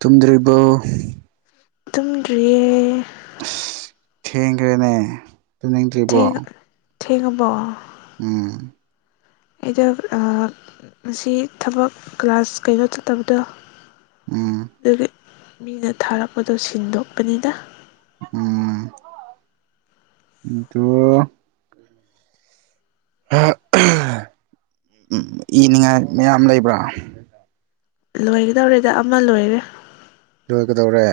ꯇꯨꯝꯗ꯭ꯔꯤꯕ ꯇꯨꯝꯗ꯭ꯔꯤꯌꯦ ꯑꯁ ꯊꯦꯡꯈ꯭ꯔꯦꯅꯦ ꯇꯨꯝꯅꯤꯡꯗ꯭ꯔꯤꯕꯣ ꯊꯦꯡ ꯊꯦꯡꯕꯣ ꯎꯝ ꯏꯗ ꯉꯁꯤ ꯊꯕꯛ ꯀ꯭ꯂꯥꯁ ꯀꯩꯅꯣ ꯆꯠꯇꯕꯗꯣ ꯎꯝ ꯑꯗꯨꯒꯤ ꯃꯤꯅ ꯊꯥꯔꯛꯄꯗꯣ ꯁꯤꯟꯗꯣꯛꯄꯅꯤꯗ ꯎꯝꯇꯣ ꯎꯝ ꯏꯅꯤꯡꯉꯥꯏ ꯃꯌꯥꯝ ꯂꯩꯕ꯭ꯔꯥ ꯂꯣꯏꯒꯗꯧꯔꯤꯦꯗ ꯑꯃ ꯂꯣꯏꯔꯦ ꯂꯣꯏꯒꯗꯧꯔꯦ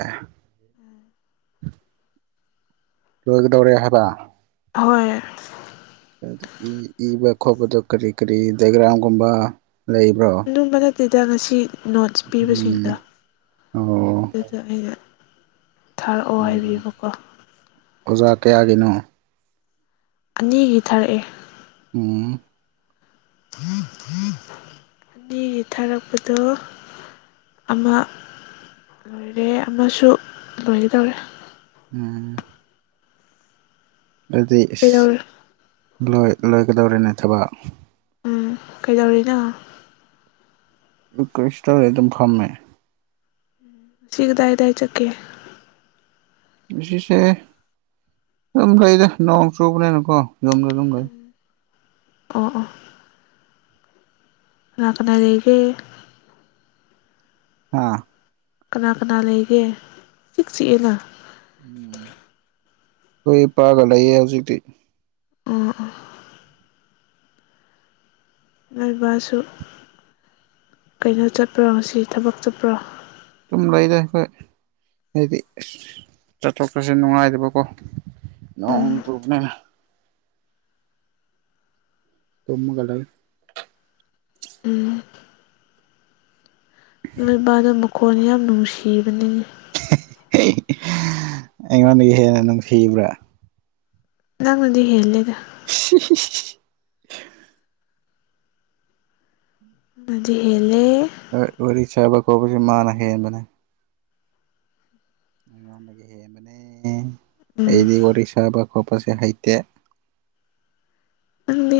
ꯂꯣꯏꯒꯗꯧꯔꯦ ꯍꯥꯏꯕ ꯍꯣꯏ ꯏꯕ ꯈꯣꯠꯄꯗꯣ ꯀꯔꯤ ꯀꯔꯤ ꯗꯥꯏꯒ꯭ꯔꯥꯎꯝꯒꯨꯝꯕ ꯂꯩꯕ꯭ꯔꯣ ꯀꯝꯕ ꯅꯠꯇꯦꯗ ꯉꯁꯤ ꯅꯣꯠꯁ ꯄꯤꯕꯁꯤꯡꯗꯣ ꯎꯝ ꯑꯣ ꯑꯗꯨꯗ ꯑꯩꯅ ꯊꯥꯔꯛꯑꯣ ꯍꯥꯏꯕꯤꯕꯀꯣ ꯑꯣꯖꯥ ꯀꯌꯥꯒꯤꯅꯣ ꯑꯅꯤꯒꯤ ꯊꯥꯔꯛꯑꯦ ꯎꯝ ꯎꯝ ꯎꯨꯝ ꯑꯅꯤꯒꯤ ꯊꯥꯔꯛꯄꯗꯣ ꯑꯃ ꯂꯣꯏꯔꯦ ꯑꯃꯁꯨ ꯂꯣꯏꯒꯗꯧꯔꯦ ꯎꯝ ꯑꯗꯨꯗꯤ ꯀꯩꯗꯧꯔꯦ ꯂꯣꯏ ꯂꯣꯏꯒꯗꯧꯔꯤꯅꯦ ꯊꯕꯛ ꯎꯝ ꯀꯩꯗꯧꯔꯤꯅꯣ ꯀꯣꯏꯁꯣꯦ ꯑꯗꯨꯝ ꯐꯝꯃꯦ ꯁꯤꯤꯒꯗꯥꯏꯗꯏ ꯆꯀꯦ ꯏꯁꯦ ꯂꯝ ꯂꯩꯩꯗ ꯅꯣꯡ ꯆꯨꯕꯅꯦꯅꯀꯣ ꯌꯨꯝꯒ ꯂꯨꯝꯒ ꯑꯣ ꯑꯣ ꯂꯥꯛꯅ ꯂꯩꯒꯦ ꯑꯥ ꯀꯅꯥ ꯀꯅꯥ ꯂꯩꯒꯦ ꯆꯤꯛꯁꯤꯤꯛꯑꯦꯅ ꯎꯝ ꯍꯈꯣꯏ ꯄꯥꯒ ꯂꯩꯌꯦ ꯍꯧꯖꯤꯛꯇꯤ ꯎ ꯅꯣꯏ ꯕꯥ ꯁꯨ ꯀꯩꯅꯣ ꯆꯠꯄ꯭ꯔꯣ ꯉꯁꯤ ꯊꯕꯛ ꯆꯠꯄ꯭ꯔꯣ ꯑꯗꯨꯝ ꯂꯩꯗ ꯑꯩꯈꯣꯏ ꯍꯥꯏꯗꯤ ꯆꯠꯊꯣꯛ ꯆꯠꯁꯤꯟ ꯅꯨꯡꯉꯥꯏꯇꯥꯕꯀꯣ ꯅꯣꯡ ꯎꯝ ꯆꯨꯕꯅꯦꯅ ꯇꯨꯝꯃꯒꯥ ꯂꯩ ꯎꯝ ꯅꯣꯏ ꯕꯥ ꯗꯣ ꯃꯈꯣꯟ ꯌꯥꯝ ꯅꯨꯡꯁꯤꯕꯅꯤꯅꯦ ꯑꯩꯉꯣꯟꯗꯒꯤ ꯍꯦꯟꯅ ꯅꯨꯡꯁꯤꯕ꯭ꯔꯥ ꯅꯪꯅꯗꯤ ꯍꯦꯜꯂꯦꯗ ꯎ ꯅꯗꯤ ꯍꯦꯂꯦ ꯋꯥꯔꯤ ꯁꯥꯕ ꯈꯣꯠꯄꯁ ꯃꯥꯅ ꯍꯦꯟꯕꯅꯦ ꯑꯩꯉꯣꯟꯗꯒꯤ ꯍꯦꯟꯕꯅꯦ ꯎꯝ ꯑꯩꯗꯤ ꯋꯥꯔꯤ ꯁꯥꯕ ꯈꯣꯠꯄꯁꯦ ꯍꯩꯇꯦ ꯅꯪꯗꯤ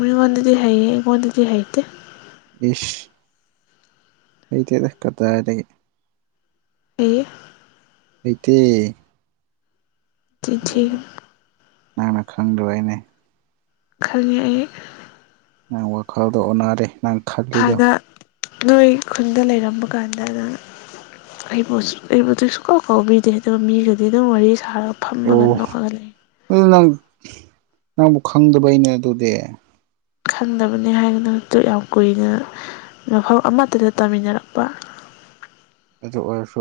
ꯃꯤꯉꯣꯟꯗꯗꯤ ꯍꯩꯌꯦ ꯑꯩꯉꯣꯟꯗꯗꯤ ꯍꯩꯇꯦ ꯁ ꯍꯇꯗ ꯀꯗꯥꯗꯒꯤꯦ ꯑꯩ ꯂꯩꯇꯦ ꯆꯤꯟ ꯊꯤꯒꯅꯨ ꯅꯪꯅ ꯈꯪꯗꯕꯩꯅꯦ ꯈꯪꯉꯤ ꯑꯩ ꯅꯪ ꯋꯥꯈꯜꯗꯣ ꯑꯣꯟꯅꯔꯦ ꯅꯪ ꯈꯜꯂꯤꯗꯣ ꯍꯥꯟꯅ ꯅꯣꯏ ꯈꯨꯟꯗ ꯂꯩꯔꯝꯕ ꯀꯥꯟꯗ ꯅꯪ ꯑꯩꯕꯨ ꯑꯩꯕꯨ ꯀꯩ ꯁꯨꯡꯀꯥꯎ ꯀꯥꯎꯕꯤꯗꯦ ꯑꯗꯨꯒ ꯃꯤꯒꯗꯤ ꯑꯗꯨꯝ ꯋꯥꯔꯤ ꯁꯥꯔꯒ ꯐꯝꯃꯒ ꯑꯣ ꯅꯣꯛꯑꯒ ꯂꯩ ꯑꯗꯨ ꯅꯪ ꯅꯪꯕꯨ ꯈꯪꯗꯕꯕꯩꯅꯦ ꯑꯗꯨꯗꯤ ꯈꯪꯗꯕꯅꯤ ꯍꯥꯏꯗꯅꯛꯇ ꯌꯥꯝ ꯀꯨꯏꯅ ꯃꯐꯝ ꯑꯃꯠꯇꯗ ꯇꯥꯃꯤꯟꯅꯔꯛꯄ ꯑꯗꯨ ꯑꯣꯏꯔꯁꯨ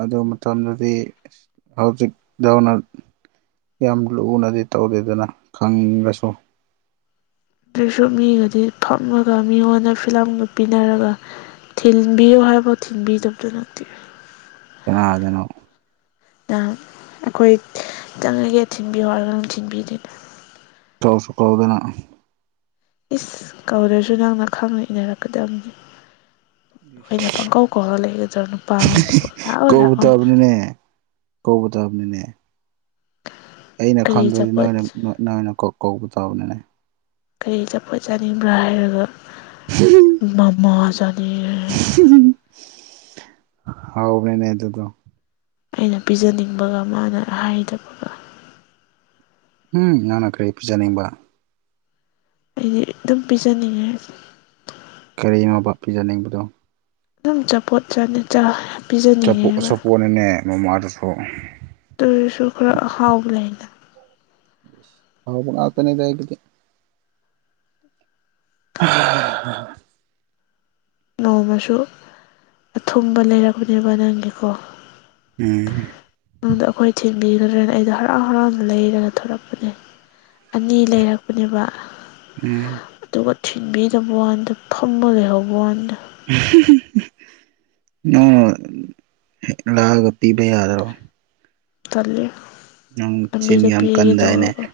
ꯑꯗꯨ ꯃꯇꯝꯗꯗꯤ ꯍꯧꯖꯤꯛ ꯗꯧꯅ ꯌꯥꯝ ꯂꯨꯅꯗꯤ ꯇꯧꯗꯦꯗꯅ ꯈꯪꯉꯁꯨ ꯑꯗꯨꯁꯨ ꯃꯤꯒꯗꯤ ꯐꯝꯃꯒ ꯃꯤꯉꯣꯟꯗ ꯐꯤꯂꯝꯒ ꯄꯤꯅꯔꯒ ꯊꯤꯟꯕꯤꯌꯨ ꯍꯥꯏꯐꯥꯎ ꯊꯤꯟꯕꯤꯗꯕꯗꯨ ꯅꯪꯗꯤ ꯀꯅꯥꯗꯅꯣ ꯅꯪ ꯑꯩꯈꯣꯏ ꯆꯪꯂꯤꯒꯦ ꯊꯤꯟꯕꯤꯌꯣ ꯍꯥꯏꯔꯒ ꯑꯗꯨꯝ ꯊꯤꯟꯕꯤꯗꯦꯅ ꯀꯧꯁꯨ ꯀꯧꯗꯅ ꯏꯁ ꯀꯧꯗ꯭ꯔꯁꯨ ꯅꯪꯅ ꯈꯪꯅ ꯏꯟꯅꯔꯛꯀꯗꯕꯅꯤ ꯑꯩꯅ ꯄꯥꯡꯀꯧ ꯀꯂ ꯂꯩꯒ ꯆꯅ ꯀꯧꯕꯥ ꯇꯥꯕꯅꯤꯅꯦ ꯀꯧꯕꯥ ꯇꯥꯕꯅꯤꯅꯦ ꯑꯩꯅ ꯀꯔꯤ ꯈꯪꯗ꯭ꯔꯗꯤ ꯑꯆꯥꯄꯣꯠ ꯅꯣꯏꯅ ꯅꯣꯏꯅ ꯀꯧꯕ ꯇꯥꯕꯅꯤꯅꯦ ꯀꯩ ꯑꯆꯥꯄꯣꯠ ꯆꯥꯅꯤꯡꯕ꯭ꯔꯥ ꯍꯥꯏꯔꯒ ꯃꯃꯥ ꯆꯥꯅꯤꯡ ꯌꯦ ꯍꯥꯎꯕꯅꯤꯅꯦ ꯑꯗꯨ ꯗꯣ ꯑꯩꯅ ꯄꯤꯖꯅꯤꯡꯕꯒ ꯃꯥꯅ ꯍꯥꯏꯗꯕꯒ ꯎꯝ ꯅꯪꯅ ꯀꯔꯤ ꯄꯨꯖꯅꯤꯡꯕ ꯑꯩꯗꯤ ꯑꯗꯨꯝ ꯄꯤꯖꯅꯤꯡꯉꯦ ꯀꯔꯤꯅꯣꯕ ꯄꯤꯖꯅꯤꯡꯕꯗꯣ ꯑꯗꯨꯝꯆꯥꯄꯣꯠ ꯄꯤꯖꯅꯤꯡꯉꯦꯕ ꯍꯣꯟꯅ ꯃꯃꯥ ꯗꯨꯐꯥꯎ ꯑꯗꯨꯏꯁꯨ ꯈꯔ ꯑꯍꯥꯎꯕ ꯂꯩꯅ ꯍꯥꯎꯕꯥ ꯉꯛꯇꯅꯦꯗꯥ ꯑꯩꯒꯤꯗꯤ ꯎ ꯅꯣꯡꯃꯁꯨ ꯑꯊꯨꯡꯕ ꯂꯩꯔꯛꯄꯥꯅꯦꯕ ꯅꯪꯒꯤꯀꯣ ꯎꯝ ꯅꯉꯣꯟꯗ ꯑꯩꯈꯣꯏ ꯊꯤꯟꯕꯤꯒꯗ꯭ꯔꯅ ꯑꯩꯗꯣ ꯍꯔꯥꯎ ꯍꯔꯥꯎꯅ ꯂꯩꯔꯒ ꯊꯂꯛꯄꯅꯦ ꯑꯅꯤ ꯂꯩꯔꯛꯄꯅꯦꯕ ꯎꯝ ꯑꯗꯨꯒ ꯊꯤꯟꯕꯤꯗꯕ ꯋꯥꯅꯤꯗ ꯐꯝꯃ ꯂꯩꯍꯧꯕ ꯋꯥꯅꯦ ꯅꯪ ꯂꯥꯛꯑꯒ ꯄꯤꯕ ꯌꯥꯗ꯭ꯔꯣ ꯇꯜꯂꯤ ꯅꯪ ꯆꯤꯟ ꯂꯝꯕꯤꯗ ꯌꯥꯝ ꯄꯤꯒꯦ ꯀꯟꯗꯥꯏꯅꯦ ꯇꯧꯔꯒ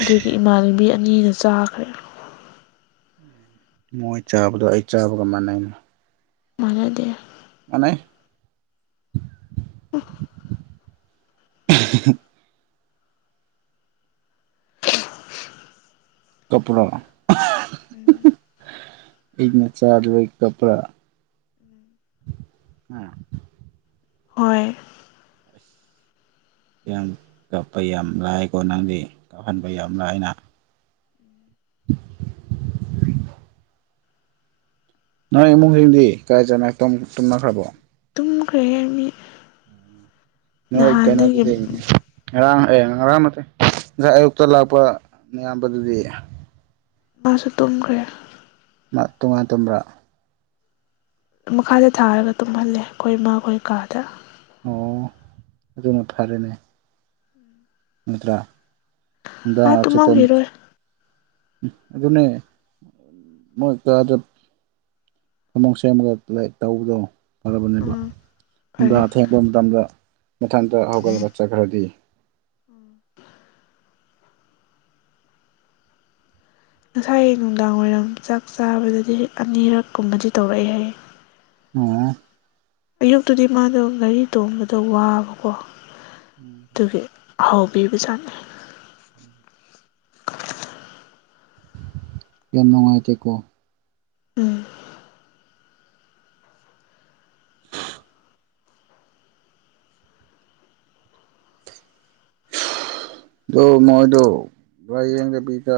ꯑꯗꯨꯒꯤ ꯏꯃꯥꯟꯅꯕꯤ ꯑꯅꯤꯅ ꯆꯥꯈ꯭ꯔꯦ ꯃꯣꯏ ꯆꯥꯕꯗꯣ ꯑꯩ ꯆꯥꯕꯒ ꯃꯥꯟꯅꯩꯩꯅ ꯃꯥꯟꯅꯗꯦ ꯃꯥꯅꯦ ꯎ ꯀꯞꯄꯔꯣ ꯎꯝ ꯑꯩꯅꯥ ꯆꯥꯗꯕꯩ ꯀꯞꯄꯔꯥ ꯎꯝ ꯍꯣꯏ ꯌꯥꯝ ꯀꯥꯞꯄ ꯌꯥꯝ ꯂꯥꯏꯀꯣ ꯅꯪꯗꯤ ꯀꯥꯞꯍꯟꯕ ꯌꯥꯝ ꯂꯥꯏꯅ INAUDIBLE ꯅꯣꯏ ꯏꯃꯨꯡ ꯃꯤꯁꯤꯡꯗꯤ ꯀꯥꯏ ꯆꯠꯅꯈꯔ꯭ꯕꯣ ꯇꯨꯝꯅꯈ꯭ꯔꯕꯣ ꯇꯨꯝꯈ꯭ꯔꯦ ꯃꯤ ꯅꯣꯏ ꯅꯍꯥꯟ ꯀꯩꯅꯣꯗꯨꯗꯤ ꯉꯔꯥꯡ ꯑꯦ ꯉꯔꯥꯡ ꯅꯠꯇꯦ ꯉꯁꯥꯏ ꯑꯌꯨꯛꯇ ꯂꯥꯛꯄ ꯅꯌꯥꯝꯕꯗꯨꯗꯤ ꯃꯥꯁꯨ ꯇꯨꯝꯈ꯭ꯔꯦ ꯇꯣꯉꯥꯟ ꯇꯨꯝꯕꯔ꯭ ꯃꯈꯥꯗ ꯊꯥꯔꯒ ꯇꯨꯝꯍꯜꯂꯦ ꯑꯩꯈꯣꯏ ꯏꯃꯥꯈꯣꯏ ꯀꯥꯗ ꯑꯣ ꯑꯗꯨꯅ ꯐꯔꯦꯅꯦ ꯅꯠꯇ꯭ꯔꯥ ꯅꯨꯡꯗꯥ ꯃꯥ ꯆꯨꯞꯄ ꯇꯨꯝꯃꯝꯈꯤꯔꯣꯏ ꯑꯗꯨꯅꯦ ꯃꯣꯏ ꯀꯥꯗ ꯑꯃꯃ ꯁꯦꯝꯃꯒ ꯇꯧꯕꯗꯣ ꯐꯔꯕꯅꯦꯕ ꯎꯝ ꯐꯔꯦ ꯅꯨꯡꯗꯥꯡ ꯑꯊꯦꯡꯕ ꯃꯇꯝꯗ ꯃꯊꯟꯇ ꯍꯧꯒꯠꯂꯒ ꯆꯠꯈ꯭ꯔꯗꯤ ꯎꯝ ꯉꯁꯥꯏ ꯅꯨꯡꯗꯥꯡ ꯋꯥꯏꯔꯝ ꯆꯥꯛ ꯆꯥꯕꯗꯗꯤ ꯑꯅꯤꯔꯛ ꯀꯨꯝꯕꯗꯤ ꯇꯧꯔꯛꯏ ꯍꯥꯏꯌꯦ ꯑꯣ ꯑꯌꯨꯛꯇꯗꯤ ꯃꯥꯗꯣ ꯒꯥꯔꯤ ꯇꯣꯡꯕꯗ ꯋꯥꯕꯀꯣ ꯑꯗꯨꯒꯤ ꯍꯥꯎꯕꯤꯕꯖꯥꯠꯅꯤ ꯌꯥꯝ ꯅꯨꯡꯉꯥꯏꯇꯦꯀꯣ ꯎꯝ ꯑꯣ ꯃꯣꯏꯗꯣ ꯂꯥꯏꯌꯦꯡꯗꯕꯤꯗ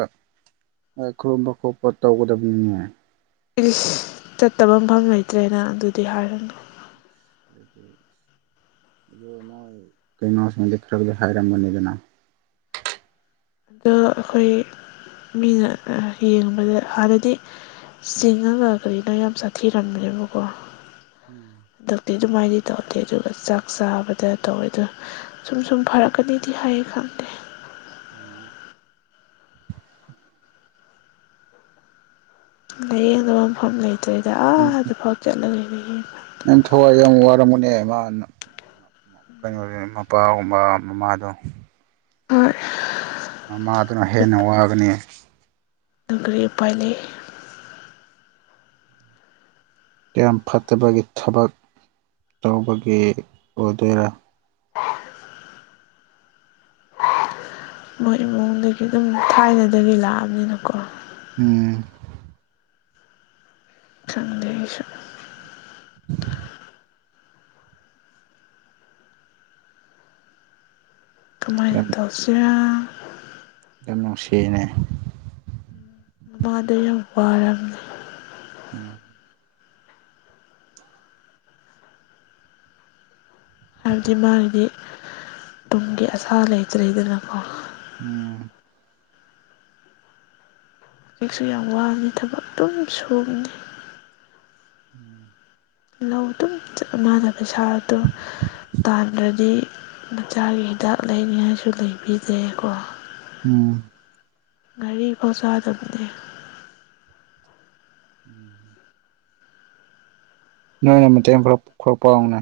ꯂꯥꯏ ꯈꯣꯏꯔꯝꯕ ꯈꯣꯠꯄ ꯇꯧꯒꯗꯕꯅꯤꯅꯦ ꯏꯁ ꯆꯠꯇꯕ ꯃꯐꯝ ꯂꯩꯇ꯭ꯔꯦꯅ ꯑꯗꯨꯗꯤ ꯍꯥꯏꯔꯅꯣ ꯑꯗꯨ ꯃꯣꯏ ꯀꯩꯅꯣꯁꯤꯃꯗꯤ ꯈꯔꯗꯤ ꯍꯥꯏꯔꯝꯒꯅꯤꯗꯅ ꯑꯗꯣ ꯑꯩꯈꯣꯏ ꯃꯤꯅ ꯌꯦꯡꯕꯗ ꯍꯥꯟꯅꯗꯤ ꯆꯤꯡꯉꯒ ꯀꯩꯅꯣ ꯌꯥꯝ ꯁꯥꯊꯤꯔꯝꯕꯅꯦꯕꯀꯣ ꯎꯝ ꯍꯟꯗꯛꯇꯤ ꯑꯗꯨꯃꯥꯏꯅꯗꯤ ꯇꯧꯗꯦ ꯑꯗꯨꯒ ꯆꯥꯛ ꯆꯥꯕꯗ ꯇꯧꯋꯦꯗ ꯁꯨꯝ ꯁꯨꯝ ꯐꯔꯛꯀꯅꯤꯗꯤ ꯍꯥꯏꯌꯦ ꯈꯪꯗꯦ ꯑꯣ ꯂꯥꯏꯌꯦꯡꯗꯕ ꯃꯐꯝ ꯂꯩꯇꯔ꯭ꯦꯗ ꯑꯥꯗꯐꯥꯎ ꯆꯠꯂꯒ ꯌꯦꯡꯕꯅꯦ ꯌꯥꯝ ꯊꯋꯥꯏ ꯌꯥꯝ ꯋꯥꯔꯝꯒꯅꯦ ꯃꯥꯅ ꯀꯩꯅꯣꯅꯦ ꯃꯄꯥꯒꯨꯝꯕ ꯃꯃꯥꯗꯣ ꯍꯣꯏ ꯃꯃꯥꯗꯨꯅ ꯑꯗꯨ ꯍꯦꯟꯅ ꯋꯥꯒꯅꯤ ꯀꯔꯤ ꯎꯄꯥꯏ ꯂꯩ ꯌꯥꯝ ꯐꯠꯇꯕꯒꯤ ꯊꯕꯛ ꯇꯧꯕꯒꯤ ꯑꯣꯏꯗꯣꯏꯔꯥ ꯑ ꯃꯣꯏ ꯏꯃꯨꯡꯗꯒꯤ ꯑꯗꯨꯝ ꯊꯥꯏꯅꯗꯒꯤ ꯂꯥꯛꯑꯕꯅꯤꯅꯀꯣ ꯎꯝ ꯊꯪꯗꯦ ꯎ ꯀꯃꯥꯏꯅ ꯌꯥꯝ ꯇꯧꯁꯤꯦ ꯌꯥꯝ ꯅꯨꯡꯁꯤꯅꯦ ꯃꯗꯣ ꯌꯥꯝ ꯋꯥꯔꯝꯅꯦ ꯑꯣ ꯍꯥꯏꯕꯗꯤ ꯃꯥꯒꯤꯗꯤ ꯇꯨꯡꯒꯤ ꯑꯁꯥ ꯂꯩꯇ꯭ꯔꯦꯗꯅꯀꯣ ꯎꯝ ꯍꯧꯖꯤꯛꯁꯨ ꯌꯥꯝ ꯋꯥꯕꯅꯤ ꯊꯕꯛ ꯑꯗꯨꯝ ꯁꯨꯕꯅꯤ ꯎꯝ ꯂꯧ ꯑꯗꯨꯝ ꯆꯠ ꯃꯥꯅ ꯄꯩꯁꯥꯗꯣ ꯇꯥꯟꯗ꯭ꯔꯗꯤ ꯃꯆꯥꯒꯤ ꯍꯤꯗꯥꯛ ꯂꯩꯅꯤꯡꯉꯥꯏꯁꯨ ꯂꯩꯕꯤꯗꯩꯀꯣ ꯎꯝ ꯒꯥꯔꯤ ꯐꯥꯎ ꯆꯥꯗꯕꯅꯦ ꯎꯝ ꯅꯣꯏꯅ ꯃꯇꯦꯡ ꯈꯔ ꯈꯔ ꯄꯥꯡꯅꯦ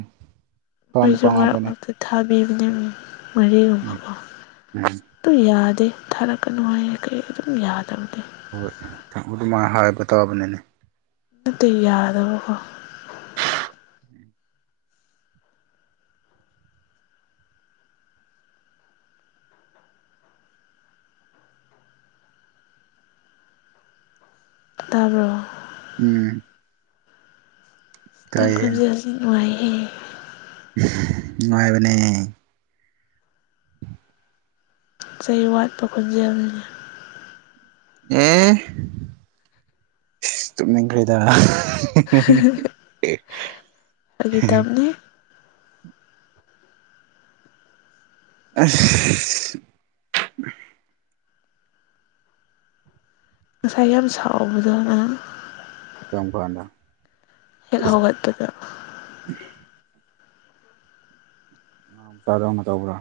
ꯄꯥꯡꯗ ꯑꯩꯈꯣꯏꯁꯨ ꯃꯔꯛ ꯄꯥꯡꯉꯝꯒꯅꯤ ꯃꯔꯛꯇ ꯊꯥꯕꯤꯕꯅꯦ ꯎꯝ ꯃꯔꯤꯒꯨꯝꯕꯀꯣ ꯎꯝ ꯑꯗꯨ ꯌꯥꯗꯦ ꯊꯥꯔꯛꯀꯅꯨ ꯍꯥꯏ ꯀꯩ ꯑꯗꯨꯝ ꯌꯥꯗꯕꯗꯤ ꯍꯣꯏ ꯊꯃꯣ ꯑꯗꯨꯃꯥꯏꯅ ꯍꯥꯏꯕ ꯇꯥꯕꯅꯤꯅꯦ ꯠꯇ ꯌꯥꯗꯕꯀꯣ ꯇꯥꯔꯣ ꯎꯝ ꯇꯥꯏꯌꯦ ꯇꯥꯡꯈꯁ ꯑꯁꯤ ꯅꯨꯡꯉꯥꯏꯍꯦ ꯅꯨꯡꯉꯥꯏꯕꯅꯤ ꯆꯩ ꯋꯥꯠꯄ ꯈꯣꯟꯖꯦꯜꯅꯤ ꯑꯦ ꯇꯅ ꯀꯔꯤꯗ ꯑꯦ ꯑꯩꯒꯤꯇꯝꯅꯦ ꯑ ꯉꯁꯥꯏ ꯌꯥꯝ ꯁꯥꯎꯕꯗꯅ ꯀꯝ ꯐꯥꯟꯗ ꯍꯦꯛ ꯍꯧꯒꯠꯄꯗ ꯇꯥꯔꯗ ꯅ ꯇꯧꯕꯔ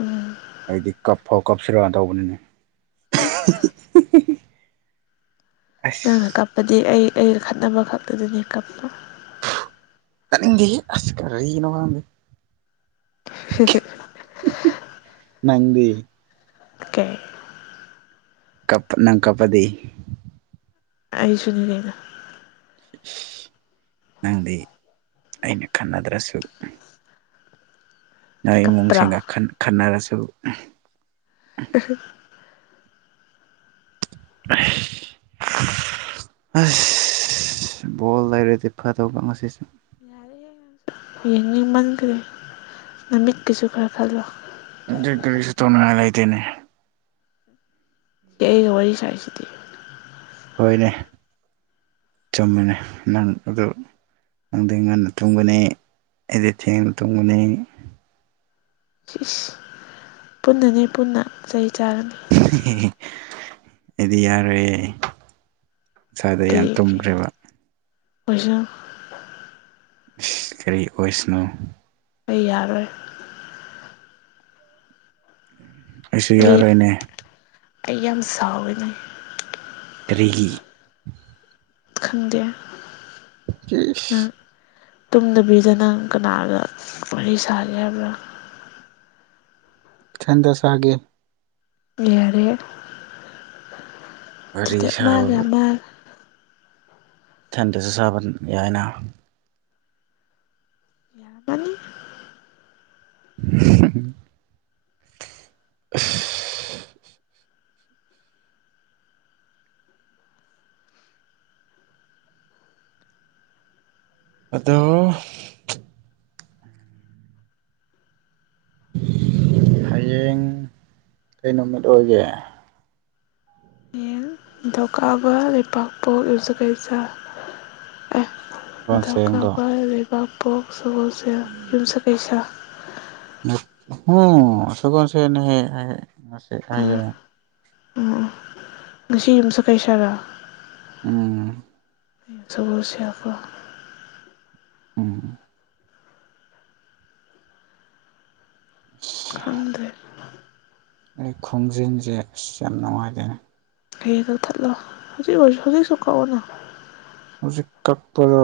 ꯎꯝ ꯑꯩꯗꯤ ꯀꯞꯐꯥꯎ ꯀꯞꯁꯤꯔꯣꯅ ꯇꯧꯕꯅꯤꯅꯦ ꯑꯁ ꯅꯪꯅ ꯀꯞꯄꯗꯤ ꯑꯩ ꯑꯩꯒ ꯈꯠꯅꯕ ꯈꯛꯇꯨꯗꯅꯦ ꯀꯞꯄꯣ ꯇꯅꯤꯡ ꯍꯗꯤ ꯑꯁ ꯀꯔꯅ ꯋꯥꯃꯤ ꯁꯤꯁꯦ ꯅꯪꯗꯤ ꯀꯩ ꯀꯞ ꯅꯪ ꯀꯞꯄꯗꯤ ꯑꯩꯁꯨꯅꯤꯗꯅ ꯅꯪꯗꯤ ꯑꯩꯅ ꯈꯟꯅꯗ꯭ꯔꯁꯨ ꯅꯪ ꯀꯞꯄ꯭ꯔꯣ ꯏꯃꯨꯡꯁꯤꯡꯒ ꯈꯟꯅꯔꯁꯨ [unintelligible] ꯇꯁ ꯑꯁ ꯕꯣꯜ ꯂꯩꯔꯗꯤ ꯐꯗꯧꯕ ꯉꯁꯤꯁꯦ ꯌꯥꯔꯦꯍꯦ ꯅꯪꯁꯨ ꯌꯦꯡꯅꯤꯡꯃꯟꯈ꯭ꯔꯦ ꯅꯃꯤꯠꯀꯤꯁꯨ ꯈꯔ ꯈꯜꯂꯣ [unintelligible] ꯇꯨꯃꯤꯟꯅ ꯂꯩꯇꯦꯅꯦ ꯑꯩꯅꯥ ꯋꯥꯔꯤ ꯁꯔꯤꯁꯤꯗꯤ ꯍꯣꯏꯅꯦ ꯆꯨꯝꯃꯤꯅꯦ ꯅꯪ ꯑꯗꯨ ꯅꯪꯗꯤ ꯉꯟꯅ ꯇꯨꯝꯒꯅꯤ ꯑꯩꯗꯤ ꯊꯦꯡꯅ ꯇꯨꯝꯒꯅꯤ ꯄꯨꯟꯅꯅꯤ ꯄꯨꯟꯅ ꯆꯩ ꯆꯥꯔꯅꯤ ꯗꯨꯗꯤ ꯌꯥꯔꯦꯏꯌꯦ ꯀꯩꯒꯤ [unintelligible] ꯀꯔꯤ ꯑꯣꯏꯁꯅꯣ ꯑꯩ ꯌꯥꯔꯣꯏ ꯑꯩꯁꯨ ꯑꯩ ꯌꯥꯔꯣꯏꯅꯦ ꯑꯩ ꯌꯥꯝ ꯁꯥꯎꯋꯅꯦ ꯀꯔꯤꯍꯤ ꯈꯪꯗꯦ ꯅꯪ ꯇꯁ ꯇꯨꯝꯗꯕꯤꯗ ꯅꯪ ꯀꯅꯥꯗ ꯋꯥꯔꯤ ꯁꯥꯒꯦ ꯍꯥꯏꯕ꯭ꯔꯥ ꯊꯟꯗ ꯁꯥꯒꯦ ꯌꯥꯔꯦ ꯋꯥꯔꯤ ꯁꯥꯕꯕꯨ [unintelligible] [unintelligible] ꯌꯥꯏꯅ ꯌꯥꯒꯅꯤ ꯑꯁ ꯑꯗꯣ ꯍꯌꯦꯡ ꯀꯩ ꯅꯨꯃꯤꯠ ꯑꯣꯏꯒꯦ ꯍꯌꯦꯡ ꯅꯤꯡꯊꯧꯀꯥꯕ ꯂꯩꯄꯥꯛꯄꯣꯛ ꯌꯨꯝꯁꯀꯩꯁ ꯑꯦ ꯁꯒꯣꯜꯁꯦꯟꯀꯣ ꯅꯤꯡꯊꯧꯀꯥꯕ ꯂꯩꯕꯥꯛꯄꯣꯛ ꯁꯒꯣꯜꯁꯦꯜ ꯌꯨꯝꯁꯀꯩꯁ ꯅꯠ ꯍꯣ ꯁꯒꯣꯜꯁꯦꯟ ꯅꯦꯍꯦ ꯍꯥꯏ ꯉꯁꯤ ꯍꯥꯏꯌꯦ ꯎꯝ ꯎꯝ ꯎꯝ ꯉꯁꯤ ꯌꯨꯝꯁꯀꯩꯁ ꯔꯥ ꯎꯝ ꯁꯒꯣꯜꯁꯦꯜ ꯀꯣ ꯎꯝ ꯑꯁ ꯈꯪꯗꯦ ꯑꯩ ꯈꯣꯡꯖꯤꯟꯁꯦ ꯑꯁ ꯌꯥꯝ ꯅꯨꯡꯉꯥꯏꯇꯦꯅꯦ ꯀꯩꯒꯤ ꯀꯛꯊꯠꯂꯣ ꯍꯧꯖꯤꯛ ꯑꯣꯏꯁꯨ ꯍꯧꯖꯤꯛꯁꯨ ꯀꯛꯑꯣꯅꯦ ꯍꯧꯖꯤꯛ ꯀꯛꯄꯗꯣ